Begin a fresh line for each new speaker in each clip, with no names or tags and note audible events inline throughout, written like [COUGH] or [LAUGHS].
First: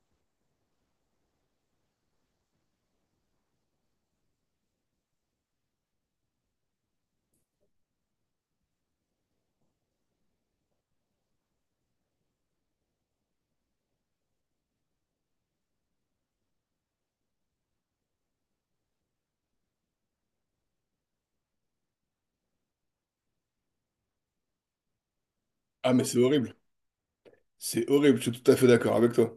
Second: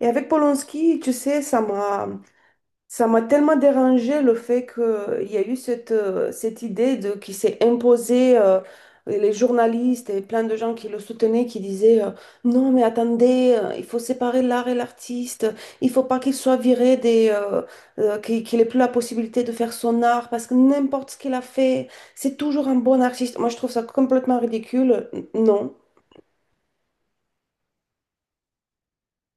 Et avec Polanski, tu sais, ça m'a tellement dérangé le fait qu'il y a eu cette, cette idée de, qui s'est imposée, les journalistes et plein de gens qui le soutenaient, qui disaient non, mais attendez, il faut séparer l'art et l'artiste, il faut pas qu'il soit viré des, qu'il ait plus la possibilité de faire son art parce que n'importe ce qu'il a fait, c'est toujours un bon artiste. Moi, je trouve ça complètement ridicule. Non.
Ah, mais c'est horrible. C'est horrible, je suis tout à fait d'accord avec toi.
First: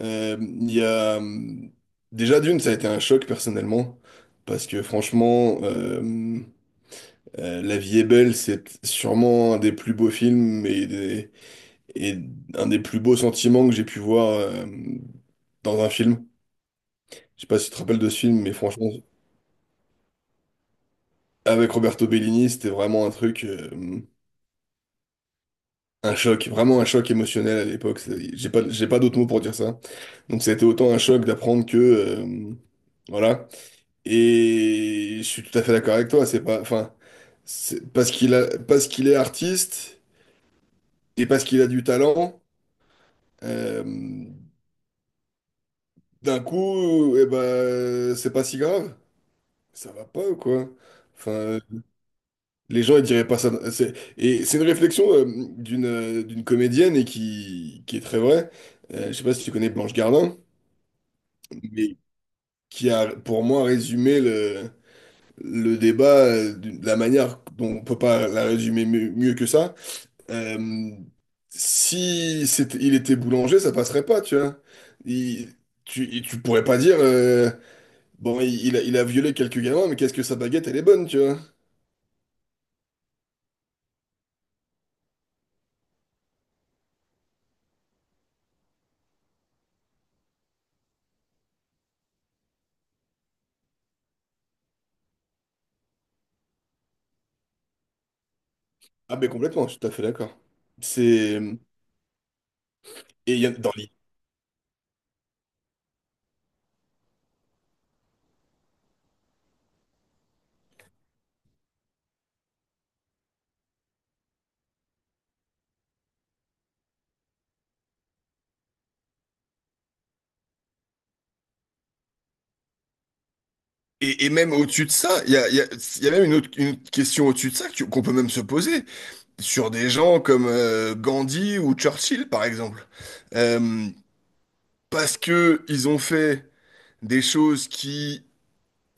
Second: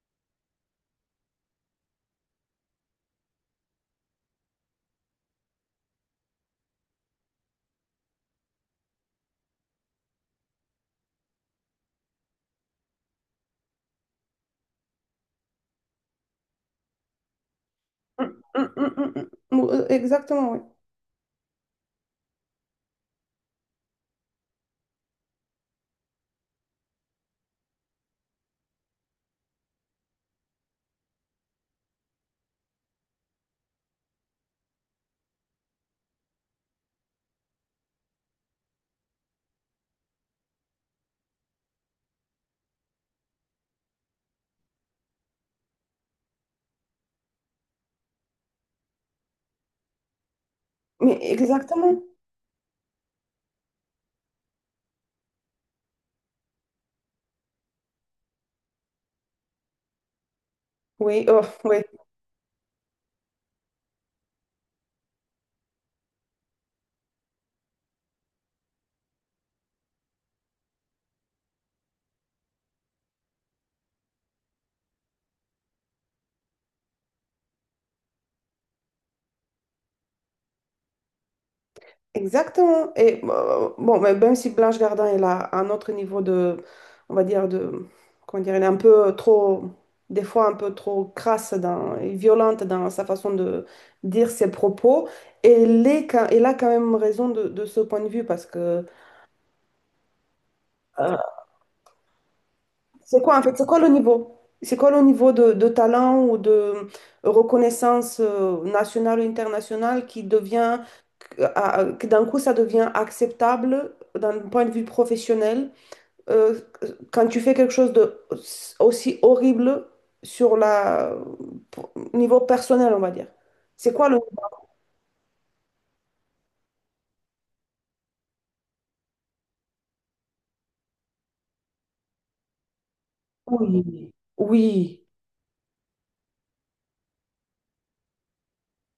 Euh, Il y a... hum, Déjà, d'une, ça a été un choc personnellement, parce que franchement, La vie est belle, c'est sûrement un des plus beaux films et, et un des plus beaux sentiments que j'ai pu voir dans un film. Je sais pas si tu te rappelles de ce
Mm,
film, mais
mm,
franchement,
mm, mm, mm. Exactement, oui.
avec Roberto Bellini, c'était vraiment un truc, un choc, vraiment un choc émotionnel à l'époque. J'ai pas d'autres mots pour dire ça. Donc ça a été autant un choc d'apprendre que voilà. Et je suis tout à fait d'accord avec toi. C'est pas, enfin, c'est parce qu'il est artiste et parce qu'il a du talent. euh, D'un coup, eh ben, c'est pas si grave. Ça va pas ou quoi?
Mais
Enfin,
exactement.
les gens ils diraient pas ça. Et c'est une réflexion d'une comédienne et qui est très vraie. Je sais pas si tu connais Blanche Gardin,
Oui, oh, oui,
mais qui a pour moi résumé le débat, de la manière dont on peut pas la résumer mieux que ça. Euh, si c'était, Il était boulanger, ça passerait pas, tu vois. Il- Tu pourrais pas dire, bon, il a violé quelques gamins, mais qu'est-ce que sa baguette, elle est bonne, tu vois.
exactement. Et bon, mais même si Blanche Gardin est là, un autre niveau de, on va dire, de, comment dire, elle est un peu trop, des fois un peu trop crasse dans, et violente dans sa façon de dire ses propos. Et elle est, elle a quand même raison de ce point de vue parce que
Ah, ben complètement, je suis tout à fait d'accord.
euh,
C'est.
c'est
Et,
quoi
il
en
y a-
fait, c'est
dans
quoi le
les-
niveau? C'est quoi le niveau de talent ou de reconnaissance nationale ou internationale qui devient que d'un coup ça devient acceptable d'un point de vue professionnel euh, quand tu fais quelque chose de aussi horrible sur la niveau personnel, on va dire. C'est quoi le...
et même au-dessus de ça, il y a, il y a- il y a même une autre question au-dessus de ça qu'on peut même se poser sur des gens comme Gandhi ou Churchill, par exemple.
Oui,
Euh,
oui.
Parce que ils ont fait des choses qui,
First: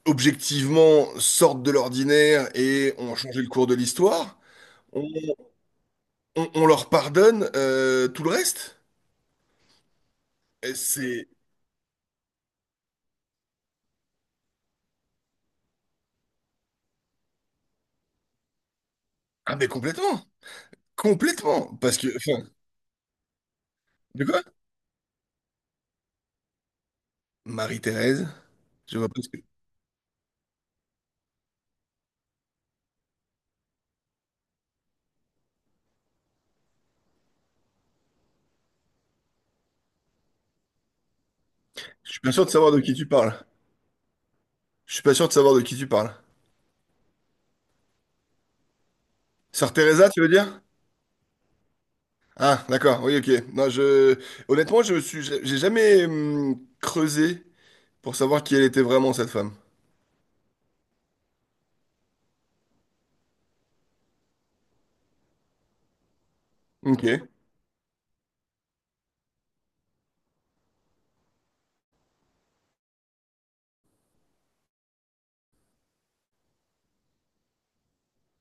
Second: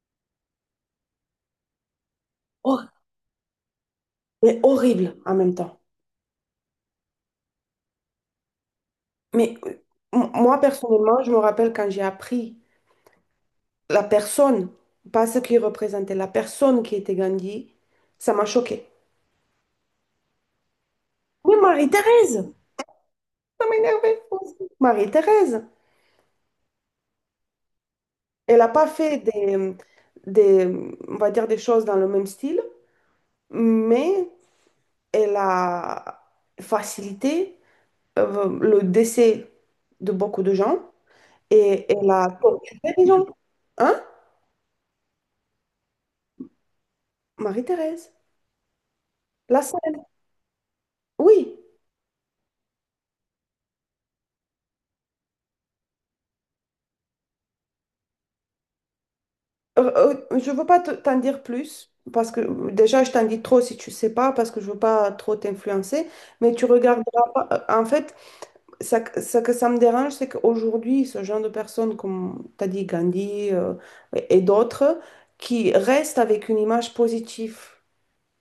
objectivement, sortent de l'ordinaire
Hor-
et ont changé le cours de l'histoire,
mais
on,
horrible en même temps.
on leur pardonne tout le reste?
Mais moi,
Et
personnellement,
C'est...
je me rappelle quand j'ai appris la personne, pas ce qu'il représentait, la personne qui était Gandhi, ça m'a choquée.
Ah mais complètement!
Mais
Complètement! Enfin,
Marie-Thérèse, ça m'énervait.
de quoi?
Marie-Thérèse.
Marie-Thérèse?
Elle n'a pas
Je vois
fait
pas ce que…
des, on va dire des choses dans le même style, mais elle a facilité le décès de beaucoup de gens et elle
Je suis pas
a
sûr de savoir
torturé
de qui
des
tu
gens.
parles.
Hein?
Je suis pas sûr de savoir de qui tu parles.
Marie-Thérèse, la
Sœur
scène.
Teresa, tu veux dire?
Oui.
Ah, d'accord, oui, ok. Non, je… Honnêtement, j'ai jamais creusé pour savoir qui elle était vraiment, cette femme.
Euh, je ne veux pas t'en dire plus parce que déjà je t'en dis trop si tu sais pas parce que je veux pas trop t'influencer, mais tu regarderas
Ok.
pas. En fait, ça, ce que ça me dérange, c'est qu'aujourd'hui, ce genre de personnes, comme tu as dit, Gandhi et d'autres, qui restent avec une image positive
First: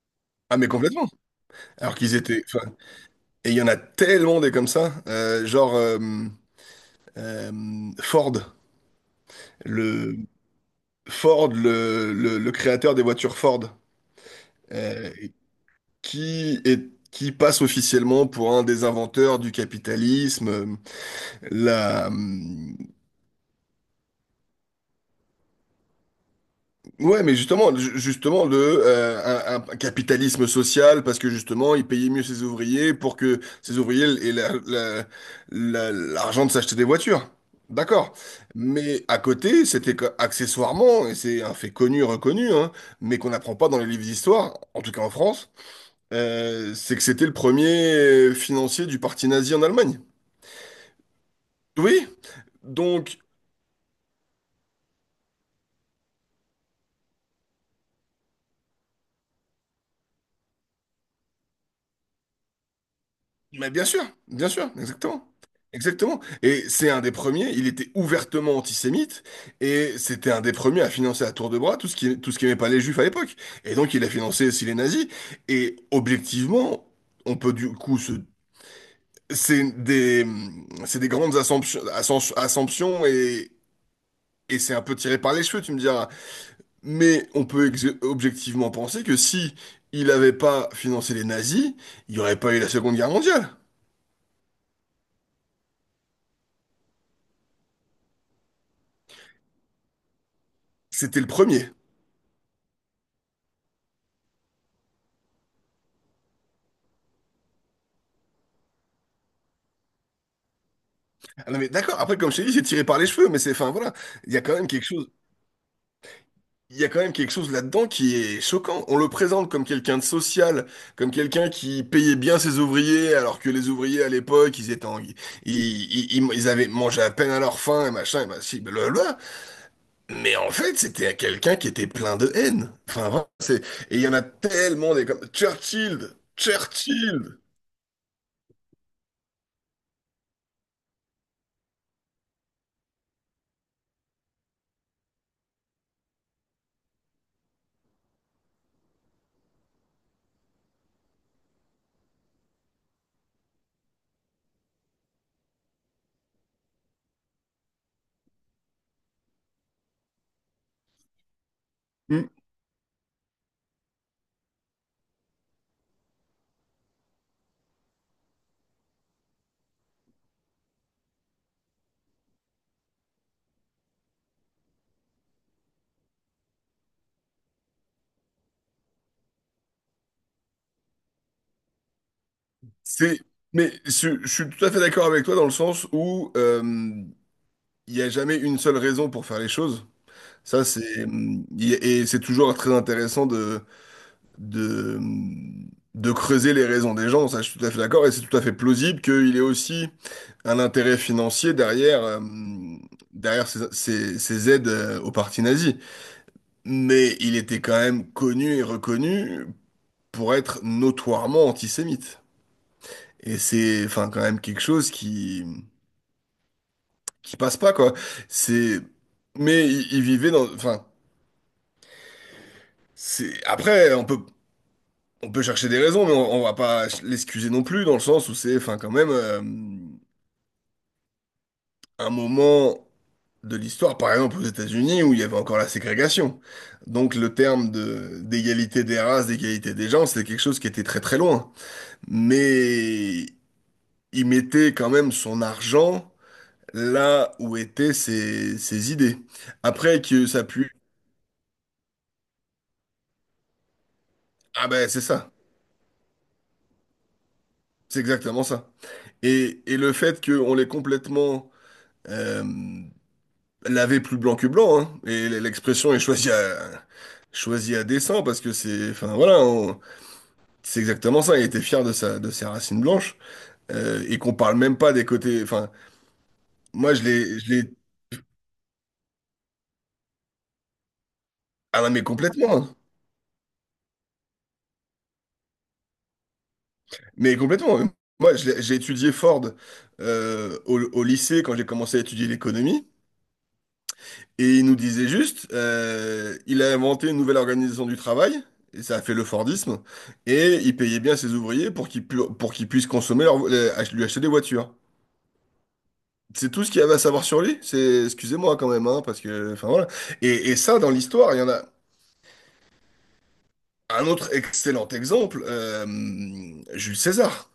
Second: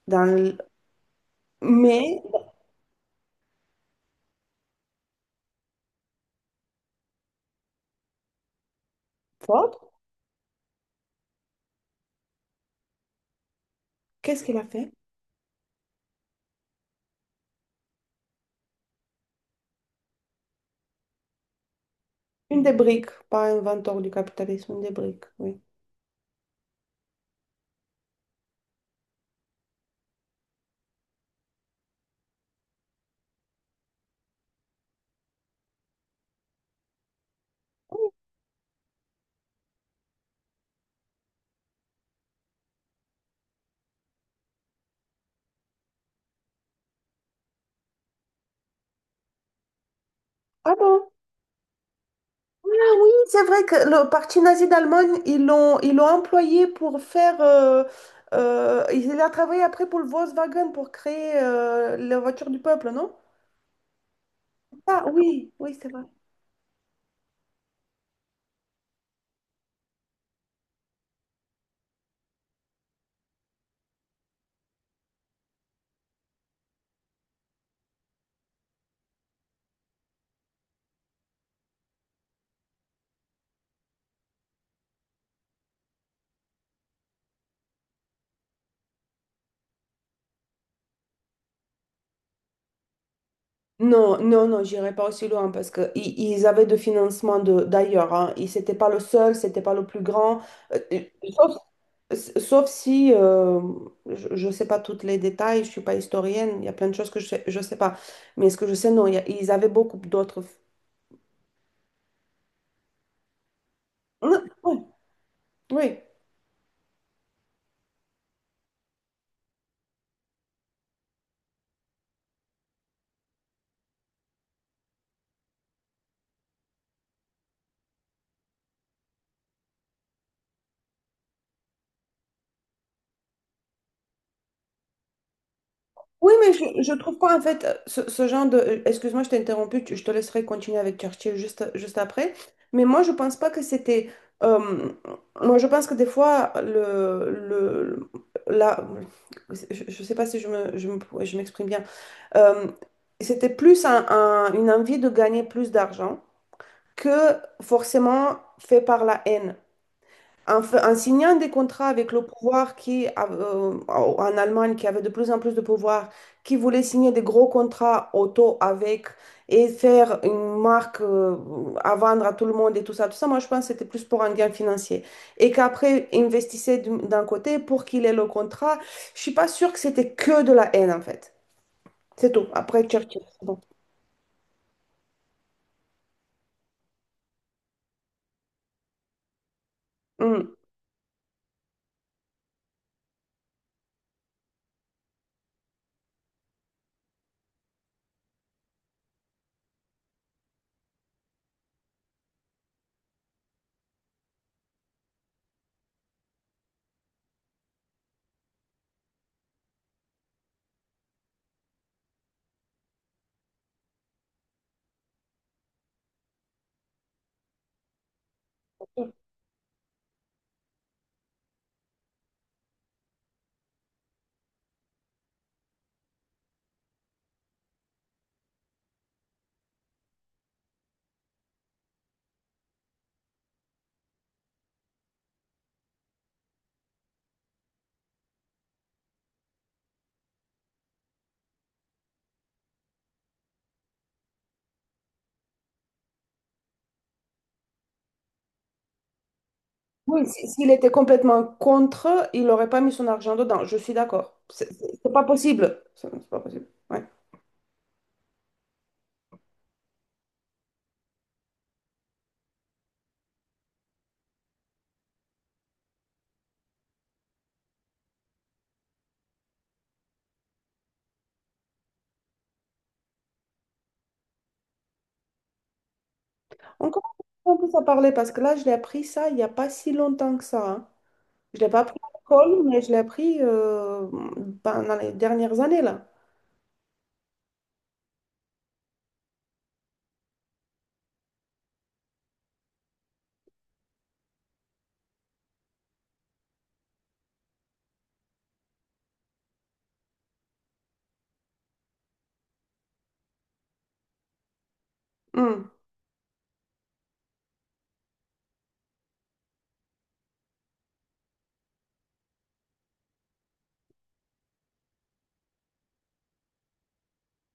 dans le-
Ah mais complètement. Alors qu'ils
Mais,
étaient. Enfin, et il y en a tellement des comme ça. Genre Ford,
Ford,
le le créateur des voitures Ford,
qu'est-ce qu'il a fait?
euh, qui est qui passe officiellement pour un des inventeurs du capitalisme. La, euh,
Une des briques, pas inventeur du capitalisme, une des briques, oui.
Ouais, mais justement, justement euh, un capitalisme social parce que justement il payait mieux ses ouvriers pour que ses ouvriers aient l'argent de s'acheter des voitures. D'accord. Mais à côté, c'était accessoirement, et c'est un fait connu, reconnu, hein, mais qu'on n'apprend pas dans les livres d'histoire, en tout cas en France, c'est que c'était le premier financier du parti nazi en Allemagne.
Ah bon?
Oui.
Ah oui,
Donc
c'est vrai que le parti nazi d'Allemagne, ils l'ont employé pour faire... il a travaillé après pour le Volkswagen pour créer la voiture du peuple, non?
Mais bien sûr,
Ah
exactement.
oui, oui, c'est vrai.
Exactement. Et c'est un des premiers, il était ouvertement antisémite, et c'était un des premiers à financer à tour de bras tout ce qu'aimaient pas les juifs à l'époque. Et donc il a financé aussi les nazis. Et objectivement, on peut du coup se… C'est des, c'est des grandes assumptions et c'est un peu tiré par les cheveux, tu me diras. Mais on peut objectivement penser que si il avait pas financé les nazis, il n'y aurait pas eu la Seconde Guerre mondiale.
Non, non, non, j'irai pas aussi loin parce que ils avaient de financement de d'ailleurs. Hein. Ils c'était pas le seul, c'était pas le plus grand. Euh, euh,
C'était le
sauf,
premier.
sauf si je ne sais pas tous les détails, je suis pas historienne. Il y a plein de choses que je sais pas. Mais ce que je sais, non, il y a- ils avaient beaucoup d'autres.
Ah non mais d'accord, après comme je t'ai dit, c'est tiré par les cheveux, mais c'est, enfin voilà, il y a
Non,
quand même quelque
oui,
chose,
oui.
il y a quand même quelque chose là-dedans qui est choquant. On le présente comme quelqu'un de social, comme quelqu'un qui payait bien ses ouvriers, alors que les ouvriers à l'époque, ils étaient en- ils- ils avaient mangé à peine à leur faim et machin, et si, blablabla. Mais en fait, c'était quelqu'un qui était plein de haine. Enfin vraiment, et il y en a tellement des comme Churchill,
Oui, mais je trouve
Churchill.
qu'en fait, ce, ce genre de... excuse-moi, je t'ai interrompu, je te laisserai continuer avec Churchill juste, juste après. Mais moi, je pense pas que c'était... euh, moi, je pense que des fois, le la, je sais pas si je me, je m'exprime bien. Euh, c'était plus une envie de gagner plus d'argent que forcément fait par la haine. En, en signant des contrats avec le
Hmm.
pouvoir qui, en Allemagne, qui avait de plus en plus de pouvoir, qui voulait signer des gros contrats auto avec et faire une marque à vendre à tout le monde et tout ça, moi je pense que c'était plus pour un gain financier. Et qu'après, investissait d'un côté pour qu'il ait le contrat. Je suis pas sûre que c'était que de la haine en fait. C'est tout. Après Churchill,
C'est,
c'est bon.
mais je suis tout à fait d'accord avec toi dans le sens où il n'y a jamais une seule raison pour faire les choses.
Mm.
Ça, et c'est toujours très intéressant de, hum, de creuser les raisons des gens. Ça, je suis tout à fait d'accord. Et c'est tout à fait plausible qu'il y ait aussi un intérêt financier derrière ces aides aux partis nazis. Mais il était quand même connu et reconnu pour être notoirement antisémite. Et c'est, enfin, quand même quelque chose qui passe pas, quoi. C'est, mais il vivait dans, Enfin, c'est après on peut chercher des raisons mais on va pas l'excuser non plus dans le sens où c'est enfin quand même un moment de l'histoire par exemple aux États-Unis où il y avait encore la ségrégation. Donc le terme de d'égalité des races, d'égalité des gens, c'est quelque chose qui était très très loin. Mais il mettait quand même son argent là où étaient ses idées. Après
Oui,
que ça
s'il
pue,
était complètement contre, il n'aurait pas mis son argent dedans. Je suis d'accord.
ah ben c'est
C'est pas
ça,
possible. C'est pas possible. Ouais.
c'est exactement ça. Et le fait qu'on l'ait complètement euh, laver plus blanc que blanc, hein. Et l'expression est choisie à dessein parce que c'est, enfin voilà, c'est exactement ça. Il était fier de ses racines blanches et qu'on parle même pas des côtés. Enfin,
On
moi
commence un peu à parler parce que là, je l'ai appris ça il n'y a pas si longtemps que ça. Hein. Je ne l'ai pas
ah non,
appris
mais
à
complètement,
l'école,
hein.
mais je l'ai appris ben, dans les dernières années, là.
Mais complètement. Moi, j'ai étudié Ford au lycée quand j'ai commencé à étudier l'économie. Et il nous disait juste, il a inventé une nouvelle organisation du travail, et ça a fait le Fordisme, et il payait bien ses ouvriers pour pour qu'ils puissent consommer lui acheter des voitures.
Hmm.
C'est tout ce qu'il y avait à savoir sur lui. Excusez-moi quand même, hein, parce que, enfin voilà. Et ça, dans l'histoire, il y en a un autre excellent exemple, Jules César.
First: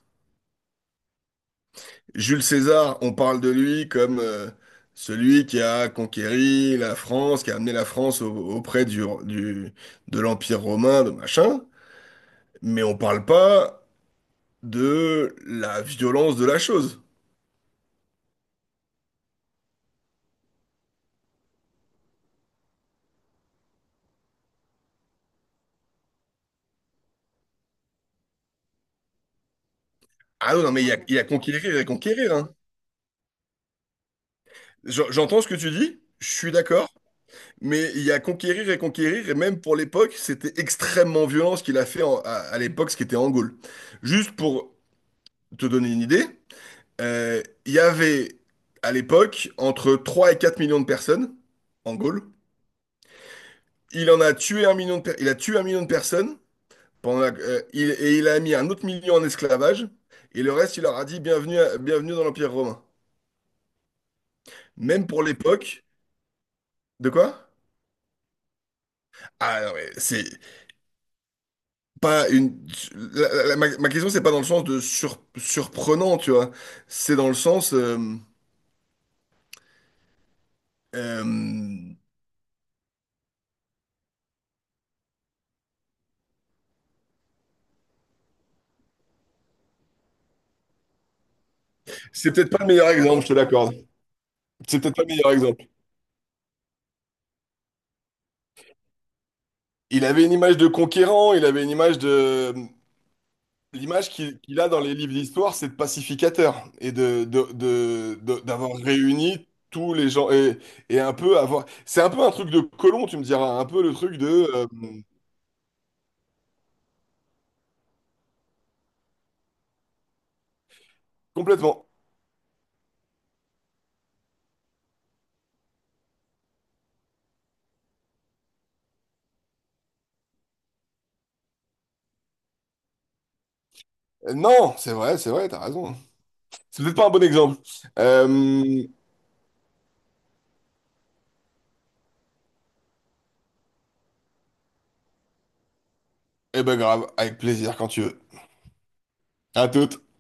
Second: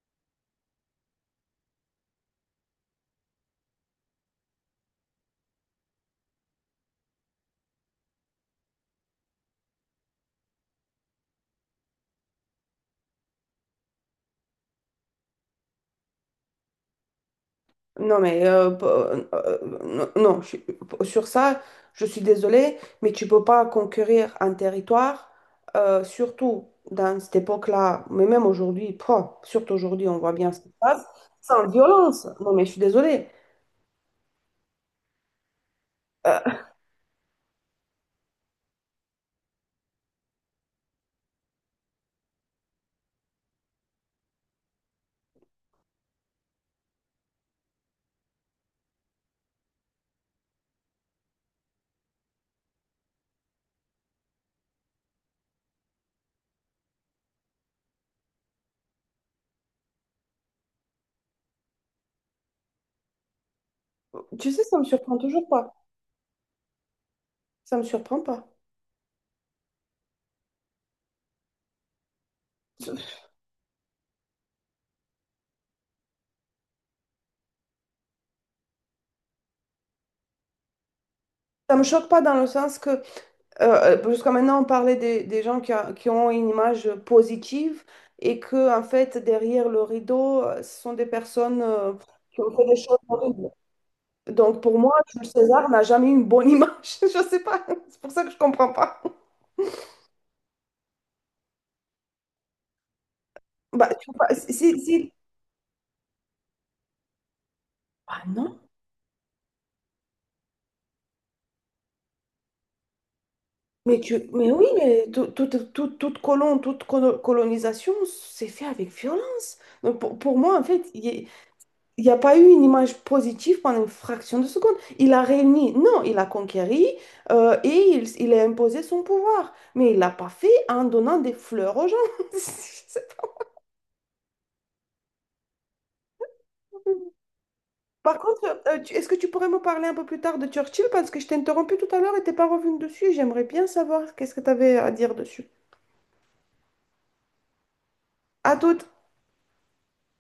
Jules César, on parle de lui comme celui qui a conquéri la France, qui a amené la France auprès de l'Empire romain, de machin. Mais on parle pas de la violence de la chose.
Non, mais non, non, sur ça, je suis désolée, mais tu peux pas conquérir un territoire, surtout dans cette époque-là, mais même aujourd'hui, pouah, surtout aujourd'hui, on voit bien
Ah
ce
non,
qui
non,
se
mais
passe,
il y a
sans
conquérir et
violence.
conquérir,
Non,
hein.
mais je suis désolée.
J'entends ce que tu dis, je
Euh,
suis d'accord, mais il y a conquérir et conquérir, et même pour l'époque, c'était extrêmement violent ce qu'il a fait à l'époque, ce qui était en Gaule. Juste pour te donner une idée, il y avait à l'époque entre 3 et 4 millions de personnes en Gaule. Il a tué 1 million de personnes. Et il a mis un autre million en esclavage, et le reste, il leur a dit bienvenue, bienvenue dans l'Empire romain.
tu sais, ça me
Même
surprend
pour
toujours pas.
l'époque, de quoi?
Ça me surprend pas.
Ah non, mais c'est pas une. La- la- la- ma question, c'est pas dans le sens de surprenant, tu vois. C'est dans le sens.
Ça me
Euh,
choque pas dans le sens que jusqu'à maintenant, on parlait des gens qui, qui ont une image positive et que, en fait, derrière le rideau, ce sont des personnes
c'est
qui
peut-être
ont
pas
fait
le
des
meilleur
choses
exemple, je te
horribles.
l'accorde.
Donc, pour
C'est
moi,
peut-être pas le
Jules
meilleur exemple.
César n'a jamais eu une bonne image. [LAUGHS] Je ne sais pas. C'est pour ça que je ne comprends pas.
Il avait une image de conquérant, il avait une image de,
Bah,
l'image
tu vois,
qu'il qu'il a dans les livres d'histoire, c'est de pacificateur et
ah non,
d'avoir réuni tous les gens et un peu avoir. C'est un peu un truc de colon, tu me diras, un peu le
mais,
truc de
mais oui,
euh,
mais toute toute colonisation, c'est fait avec violence. Donc, pour moi, en fait, il y a-
complètement.
il n'y a pas eu une image positive pendant une fraction de seconde. Il a réuni, non, il a conquéri et il a imposé son pouvoir. Mais il l'a pas fait en donnant des fleurs aux gens. [LAUGHS] C'est-
Non, c'est vrai, t'as raison, hein.
pas
C'est peut-être pas un
possible.
bon exemple.
Par contre,
Euh,
est-ce que tu pourrais me parler un peu plus tard de Churchill? Parce que je t'ai interrompu tout à l'heure et t'es pas revenu dessus. J'aimerais bien savoir qu'est-ce que tu avais à dire dessus.
eh ben grave, avec plaisir quand tu veux.
À toute.
À toute.